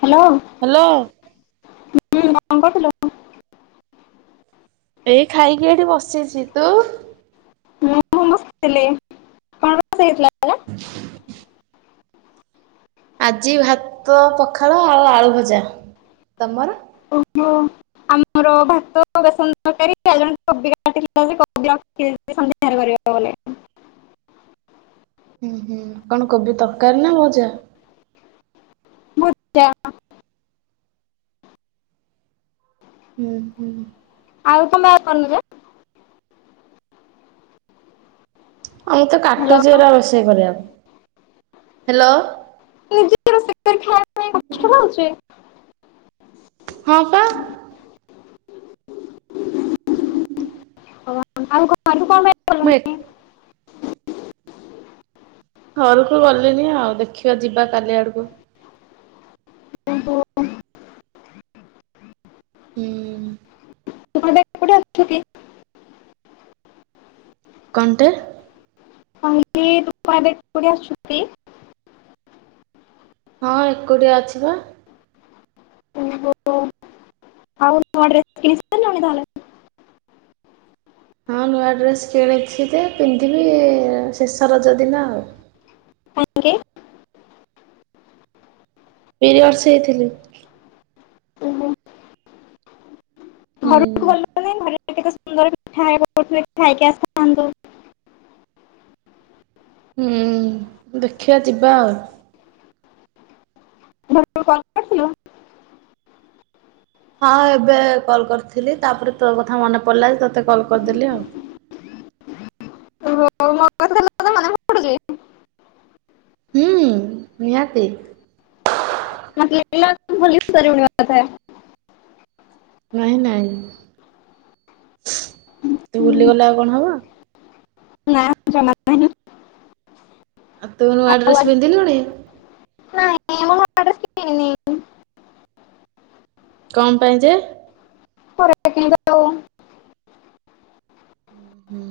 Hello [inaudible] hello. ହୁଁ କଣ କରୁଥିଲ। [inaudible] ଏଇ ଖାଇକି ଏଠି ବସିଛି ତୁ ମୁଁ [unintelligible] ହେଇଥିଲା। ହେଲା। ଆଜି ଭାତ ପଖାଳ ଆଉ ଆଳୁ ଭଜା ତମର ଲୋ ଆମର ଭାତ ବେସନ ତରକାରୀ ଆଉ ଜଣେ କୋବି କାଟିଥିଲା ଯେ କରିକି ରଖି ଦେଇଥିଲି ସନ୍ଧ୍ୟାରେ କରିବ। [inaudible] ଉଁ ହୁଁ କଣ କୋବି ତରକାରୀ ନା ଭଜା ଭଜା। ଉଁ ହୁଁ ଆଉ ତମେ କରିନ ଯେ, ଆଉ ମୁଁ ତ କାଟୁଚି ହ୍ୟାଲୋ ଏରା ରୋଷେଇ କରିବାକୁ। [inaudible] ହାଲୋ ନିଜେ ରୋଷେଇ କରି ଖାଇଆ ପାଇଁ କଷ୍ଟ ଲାଗୁଚି। [inaudible] ହଁ ପା ହଉ [unintelligible] କଣ ପାଇଁ ଏ ଗଲନି? ଘରକୁ ଗଲେଣିି ଆଉ ଦେଖିବା ଯିବା କାଲି ଆଡକୁ। ଓହୋ ହୁଁ କୋଉଠି ଆଛୁ କି? କଣ ଟେ କହିଲି ତୁ କଣ ଏବେ କୋଉଠି ଅଛୁକି? ହଁ ଏକୁଟିଆ ଅଛି ବା, ଓହୋ ଆଉ ନୂଆ ଡ୍ରେସ କିଣି ସାରିଲୁଣି ତାହେଲେ [inaudible] ହଁ ନୂଆ ଡ୍ରେସ୍ କିଣିଛି ଯେ ପିନ୍ଧିବି ଶେଷ ରଜ ଦିନ ଆଉ। କାହିଁକି? ପିରିୟଡ଼ସ ହେଇଥିଲି। ଓହୋ। ହୁଁ। ଘରକୁ ଗଲୁ ନାଇଁ ଘରେ କେତେ ସୁନ୍ଦର ପିଠା କରୁଥିଲେ ଖାଇକି ଆସିଥାନ୍ତୁ ହୁଁ ଦେଖିବା ଯିବା ଆଉ। ମୁଁ କହିଲି ତୁ କଲ କରିଥିଲୁ? ହଁ ଏବେ କଲ କରିଥିଲି ତାପରେ ତୋ କଥା ମନେ ପଡିଲା ଯେ ତତେ କଲ କରିଦେଲି ଆଉ। ହ ମୋ କଥା ତୋର ଖାଲି ମନେ ପଡୁଚି ହୁଁ ନିହାତି। ତୁ ଭୁଲିବି ପାରିବୁନି ମତେ ନାହିଁ ନାଇଁ ତୁ ହୁଁ, ଭୁଲିଗଲେ ଆଉ କଣ ହବ। ନା ଯମା ନାହିଁ। ଆଉ ତୁ ନୂଆ ଆଉ ଡ୍ରେସ ଆଜି- ପିନ୍ଧିଲୁଣି? ନାଇଁ ମୁଁ ନୂଆ ଡ୍ରେସ କିଣିନି କଣ ପାଇଁ ଯେ ପରେ ଦେଖି କିଣିବା ଆଉ। ହୁଁ ହୁଁ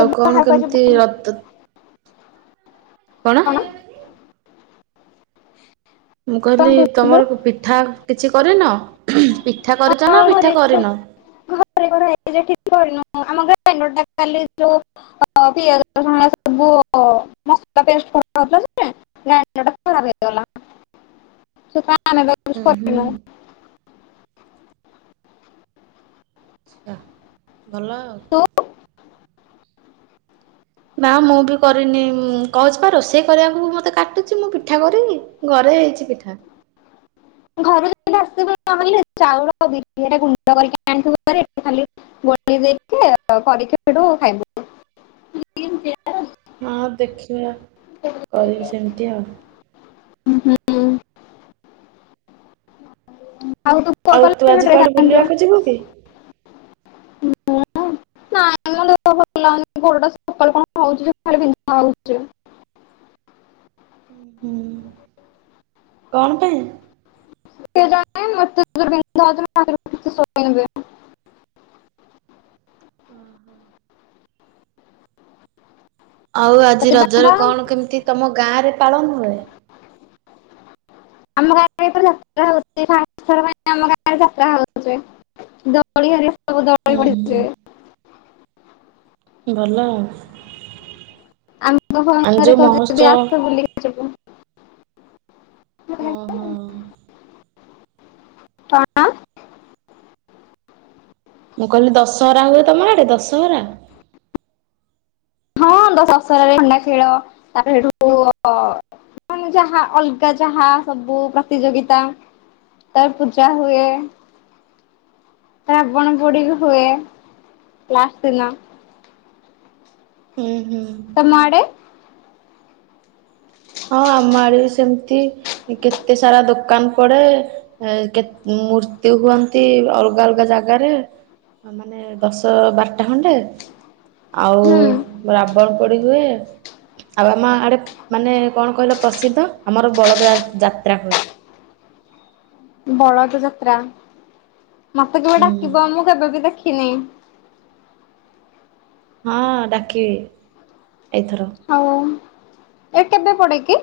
ଆଉ କଣ ବାହାରକୁ ଆଜି କେମିତି ବୁଲି- ର କଣ? ମୁଁ କଣ କହିଲି କହୁଥିଲୁ ତମର ପିଠା କିଛି କରିନ ପିଠା କରିଛ ନା ହଁ ଘରେ ପିଠା କରିନ? ଏଠି କରିନୁ ଆମ ଗ୍ରାଇଣ୍ଡର ଟା କାଲି ଯେଉଁ ପିଆଜ ରସୁଣ ଅରିକା ସବୁ ମସଲା ପେଷ୍ଟ କରାହେଉଥିଲା ଯେ ଗ୍ରାଇଣ୍ଡର ଟା ଖରାପ ହେଇଗଲା ନାନା ତାକୁ ଉଁ କିଛି ହୁଁ କରିନୁ। ଚ୍ଛା ଭଲ ଆଉ। ତୁ ନା ମୁଁ ବି କରନି କହୁଛି ପା ରୋଷେଇ କରିବା କୁ ମତେ କାଟୁଚି। ମୁଁ ପିଠା କରିବି ଘରେ ହେଇଛି ପିଠା। [inaudible] ହଁ ଦେଖିଆ କରିବି ସେମିତି ଆଉ। [inaudible] ଆଉ ତୁ କୋଉ ଆଉ ତୁ କଲର୍ ଆଜି ଡ୍ରେସ୍ କୁଆଡେ ଆଣିଛୁ ବୁଲିବାକୁ ଯିବୁ କି? ମୁଁ ନାଇ ମୋ ଦେହଟା ଭଲ ଲାଗୁନି ଗୋଡ଼ଟା ସକାଳୁ କଣ ହୋଇଛି ଯେ ଖାଲି ବିନ୍ଧା ହୋଉଛି। କଣ ପାଇଁ? କେଜାଣି ଏତେ ଜୋରେ ବିନ୍ଧା ହୋଉଛି ମୁ [inaudible] ସୋଇନି ଯେ। ଆଉ ଆଜି ସେଥିପାଇଁ ରଜରେ ବା କଣ କେମିତି ତମ ଗାଁ ରେ? ପାଳନ୍ ହୁଏ। [inaudible] ସବୁ ଦୋଳି ହୁଁ ପଡ଼ିଚି। ଭଲ ଆଉ। ଆମକୁ ଫୋନ୍ ମାନେ ଯୋଉ କରିକି ମହୋତ୍ସବ କହୁଛନ୍ତି ଆସେ ବୁଲିକି ଯିବୁ। ହଁ ହଁ କଣ? ମୁଁ କହିଲି ଦଶହରା ହୁଏ ତମ ଆଡ଼େ ଦଶହରା। ହଁ ଦଶରାରେ ଖଣ୍ଡା ଖେଳ ତାପରେ ହେଠୁ ମାନେ ଯାହା ଅଲଗା ଯାହା ସବୁ ପ୍ରତିଯୋଗିତା ତାରେ ପୂଜା ହୁଏ। ରାବଣ ପୋଡି ହୁଏ ଲାଷ୍ଟ୍ ଦିନ। ହୁଁ। ହୁଁ। ତମ ଆଡ଼େ। ହଁ ଆମ ଆଡେ ସେମିତି କେତେ ସାରା ଦୋକାନ ପଡେ। କେ ମୂର୍ତ୍ତି ହୁଅନ୍ତି ଅଲଗା ଅଲଗା ଜାଗାରେ। ମାନେ ଦଶ ବାରଟା ଖଣ୍ଡେ ଆଉ ହୁଁ ରାବଣ ପୋଡି ହୁଏ ଆଉ ଆମ ଆଡେ ମାନେ କଣ କହିଲ ପ୍ରସିଦ୍ଧ ଆମର ବଳଦ ଯାତ୍ରା ହୁଏ। ବଳଦ ଯାତ୍ରା। ମତେ କେବେ ହୁଁ ଡାକିବା ମୁଁ କେବେ ବି ଦେଖି। ଖିନି। ହଁ ଡାକିବି। ଏଇଥର ହଉ। ଏ କେବେ ପଡେ କି?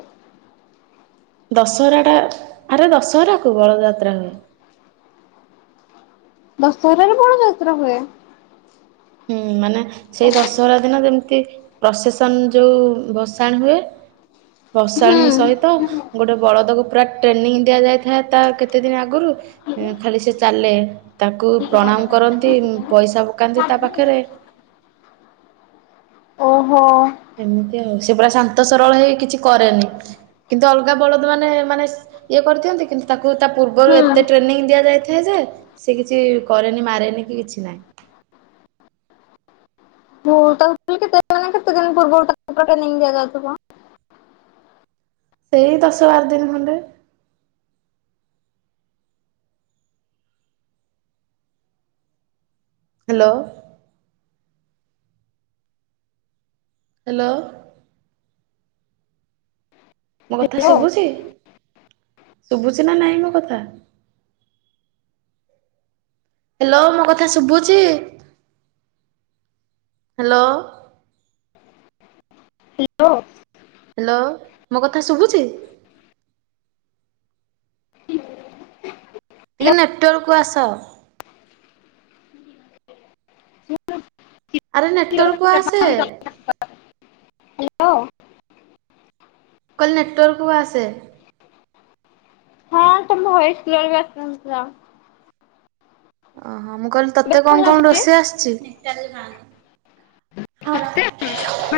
ଦଶହରା ଟା ଆରେ ଦଶହରା କୁ ବଳଯାତ୍ରା ହୁଏ। ଦଶହରାରେ ବଳଦ ଯାତ୍ରା ହୁଏ। ହୁଁ ମାନେ ସେଇ ଦଶହରା ଦିନ ଯେମିତି ପ୍ରସେସନ ଯଉ ଭସାଣି ହୁଏ। ଭସାଣି ହୁଁ ସହିତ ଗୋଟେ ବଳଦକୁ ପୁରା ଟ୍ରେନିଂ ଦିଆ ଯାଇଥାଏ ତା କେତେ ଦିନ ଆଗରୁ। ଖାଲି ସେ ଚାଲେ। [unintelligible] ତାକୁ ପ୍ରଣାମ କରନ୍ତି ପଇସା ପକାନ୍ତି। [inaudible] ଓହୋ ସେମିତି ଆଉ। ସେ ପୁରା ଶାନ୍ତ ସରଳ ହେଇ କିଛି କରେନି କିନ୍ତୁ ଅଲଗା ବଳଦ ମାନେ ମାନେ ଇଏ କରିଥାନ୍ତି କିନ୍ତୁ ତାକୁ ତା ପୂର୍ବରୁ ହୁଁ। ଏତେ ଟ୍ରେନିଂ ଦିଆ ଯାଇଥାଏ ଯେ ସେ କିଛି କରେନି ମାରେନି କି କିଛି ନାହିଁ। ହୋଉ କେତେ କେତେ ଦିନ ପୂର୍ବରୁ ତାକୁ ଟ୍ରେନିଂ ଦିଆଯାଉଥିବ। ସେଇ ଦଶ ବାର ଦିନ ଖଣ୍ଡେ। ହ୍ୟାଲୋ। ହ୍ୟାଲୋ। ମୋ କଥା ହ୍ୟାଲୋ ଶୁଭୁଚି। ଶୁଭୁଚି ନା ନାଇଁ ମୋ କଥା। ହ୍ୟାଲୋ ମୋ କଥା ଶୁଭୁଚି। ହ୍ୟାଲୋ। ହ୍ୟାଲୋ। ହ୍ୟାଲୋ ମୋ କଥା ଶୁଭୁଚି। [unintelligible] ଟିକେ ନେଟୱାର୍କ କୁ ଆସ। ଆରେ ନେଟାୱାର୍କ କୁ ଆସେ। Hello hello. ମୁଁ କହିଲି ନେଟୱାର୍କକୁ ଆସେ। ହଁ ତମ ଭୟେସ୍ କ୍ଲିଅର ବି ଆସୁନଥିଲା। ଓହୋ। ହଁ ମୁଁ କହିଲି ଏବେ ତତେ କଣ କଣ ଶୁଣାଯାଉଛି ରୋଷେଇ ଆସିଚି। [unintelligible] [unintelligible] ଚିକେନ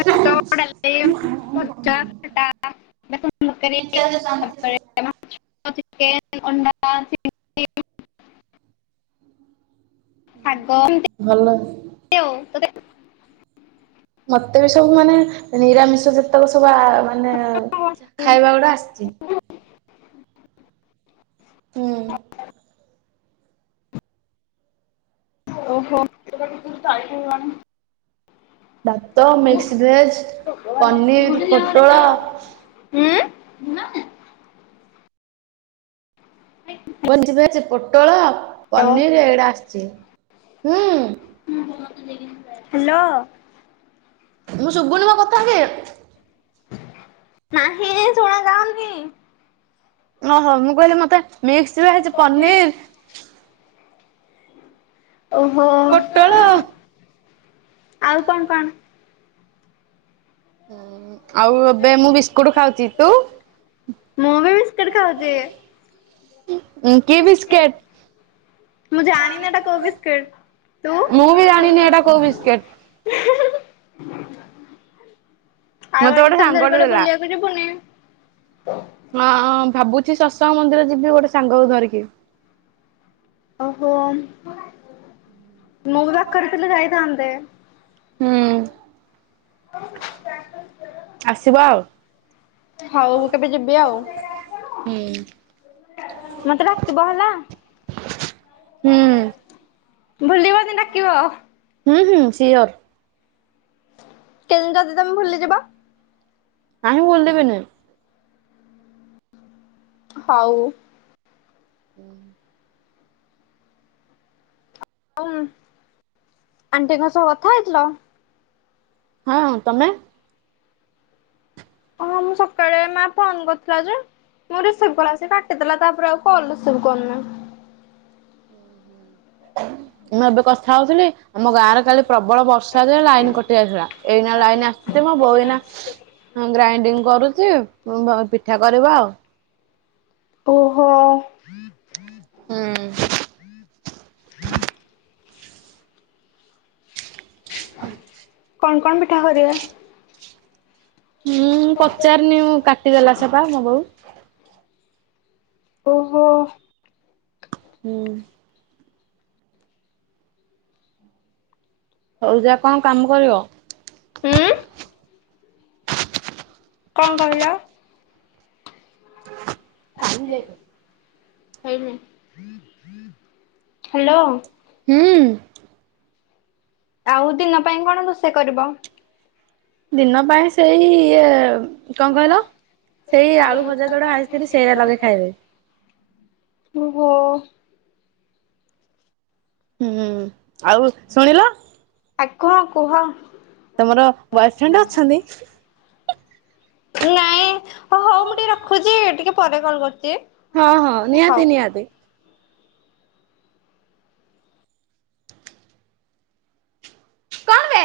ଅଣ୍ଡା ଚିଲି [unintelligible] ଶାଗ ଭଲ [unintelligible] [inaudible] ମତେ ବି ସବୁ ମାନେ ନିରାମିଷ ଯେ [unintelligible] ସବୁ ମାନେ ଖାଇବା ଗୁଡା ଆସିଚି। ହୁଁ ଓହୋ [unintelligible] ଭାତ, ମିକ୍ସ ଭେଜ, ପନିର, ପୋଟଳ ନାଇଁ [unintelligible] ପୋଟଳ ପନିର୍ ଏଡା ଆସିଚି। ହୁଁ [unintelligible] ହାଲୋ ମୁଁ ଶୁଭୁନି ମୋ କଥା କି ନାହିଁରେ ଶୁଣା ଯାଉନି ଓହୋ ମୁଁ କହିଲି ମତେ ମିକ୍ସ ଭେଜ୍ ପନିର ଓହୋ ପୋଟଳ ଆଉ କଣ କଣ ହୁଁ ଆଉ ଏବେ ମୁଁ ବିସ୍କୁଟ ଖାଉଛି ତୁ ମୁଁ ବି ବିସ୍କିଟ ଖାଉଛି। କି ବିସ୍କେଟ? ମୁଁ ଜାଣିନି ଏଟା କଉ ବିସ୍କିଟ ତୁ ମୁଁ ବି ହିଁ ଜାଣିନି ଏଇଟା କୋଉ ବିସ୍କେଟ ହିଁ ହିଁ ହଁ [inaudible] ମତେ ଗୋଟେ ସାଙ୍ଗଟେ ଦେଲା ଯିବୁନି? ହଁ ଭାବୁଛି ସସ୍ ତ ମନ୍ଦିର ଯିବି ଗୋଟେ ସାଙ୍ଗକୁ ଧରିକି ଅହୋମ୍। ମୁଁ ବି ବ୍ୟାକ କରିଥିଲେ ଯାଇଥାନ୍ତେ ହୁଁ ହସ ଆସିବ ଆଉ [inaudible] ହଉ ମୁଁ କେବେ ଯିବି ଆଉ ହୁଁ ମତେ ଡାକିବ ହେଲା। ହୁଁ ଭୁଲିବନି ଡାକିବ ହୁଁ ହୁଁ ସିଓର। କେନ [unintelligible] ଯଦି ତମେ ଭୁଲି ଯିବ ନାହିଁ ଭୁଲିବିନି ହଉ। [unintelligible] ହଁ ଆଣ୍ଟିଙ୍କ ସହ କଥା ହେଇଥିଲ। ହଁ ତମେ ହଁ ମୁଁ ସକାଳେ ମା ଫୋନ କରିଥିଲା ଯେ ମୁ ରିସିଭ କଳାସେ କାଟିଦଲା ତାପରେ ଆଉ କଲ ରିସିଭ କରୁନି। ମୁଁ ଏବେ କଥା ହଉଥିଲି ଆମ ଗାଁରେ କାଲି ପ୍ରବଳ ବର୍ଷାାରେ ଲାଇନ କଟି ଯାଇଥିଲା ଏଇନା ଲାଇନ ଆସିଛି ମୁ ବୋଉ ଏଇନା ଗ୍ରାଇଣ୍ଡିଙ୍ଗ କରୁଛି ପିଠା କରିବା ଆଉ। ଓହୋ ହୁଁ। [inaudible] [inaudible] କଣ କଣ ପିଠା କରିବା? ହୁଁ ପଚାରନି କାଟିଦେଲା ସେପା ମୋ ବୋଉ ଓହୋ ହୁଁ ହଉ ଯା କଣ କାମ କରିବ? ହୁଁ ଉଁ କଣ କହିଲ? ଆଇଲେ [unintelligible] ହାଲୋ ହୁଁ ଆଉ ଦିନ ପାଇଁ କଣ ରୋଷେଇ କରିବ? ଦିନ ପାଇଁ ଶ୍ ସେଇ ଇଏ କଣ କହିଲ? ସେଇ ଆଳୁ ଭଜା ଯୋଉଡା ଭାଜିଥିଲି ସେଇରା ଲଗେଇ ଖାଇବେ। ଓହୋ ହୁଁ ଆଉ ଶୁଣିଲ। ଆକଣ କୁହ? ତମର ବୟଫ୍ରେଣ୍ଡ ଅଛନ୍ତି? ନାଇଁ। ଓ ହଉ ମୁଁ ଟିକେ ରଖୁଚି ଟିକେ ପରେ କଲ୍ କରୁଚି। ହଁ ହଁ ନିହାତି ନିହାତି। କଣ ବେ?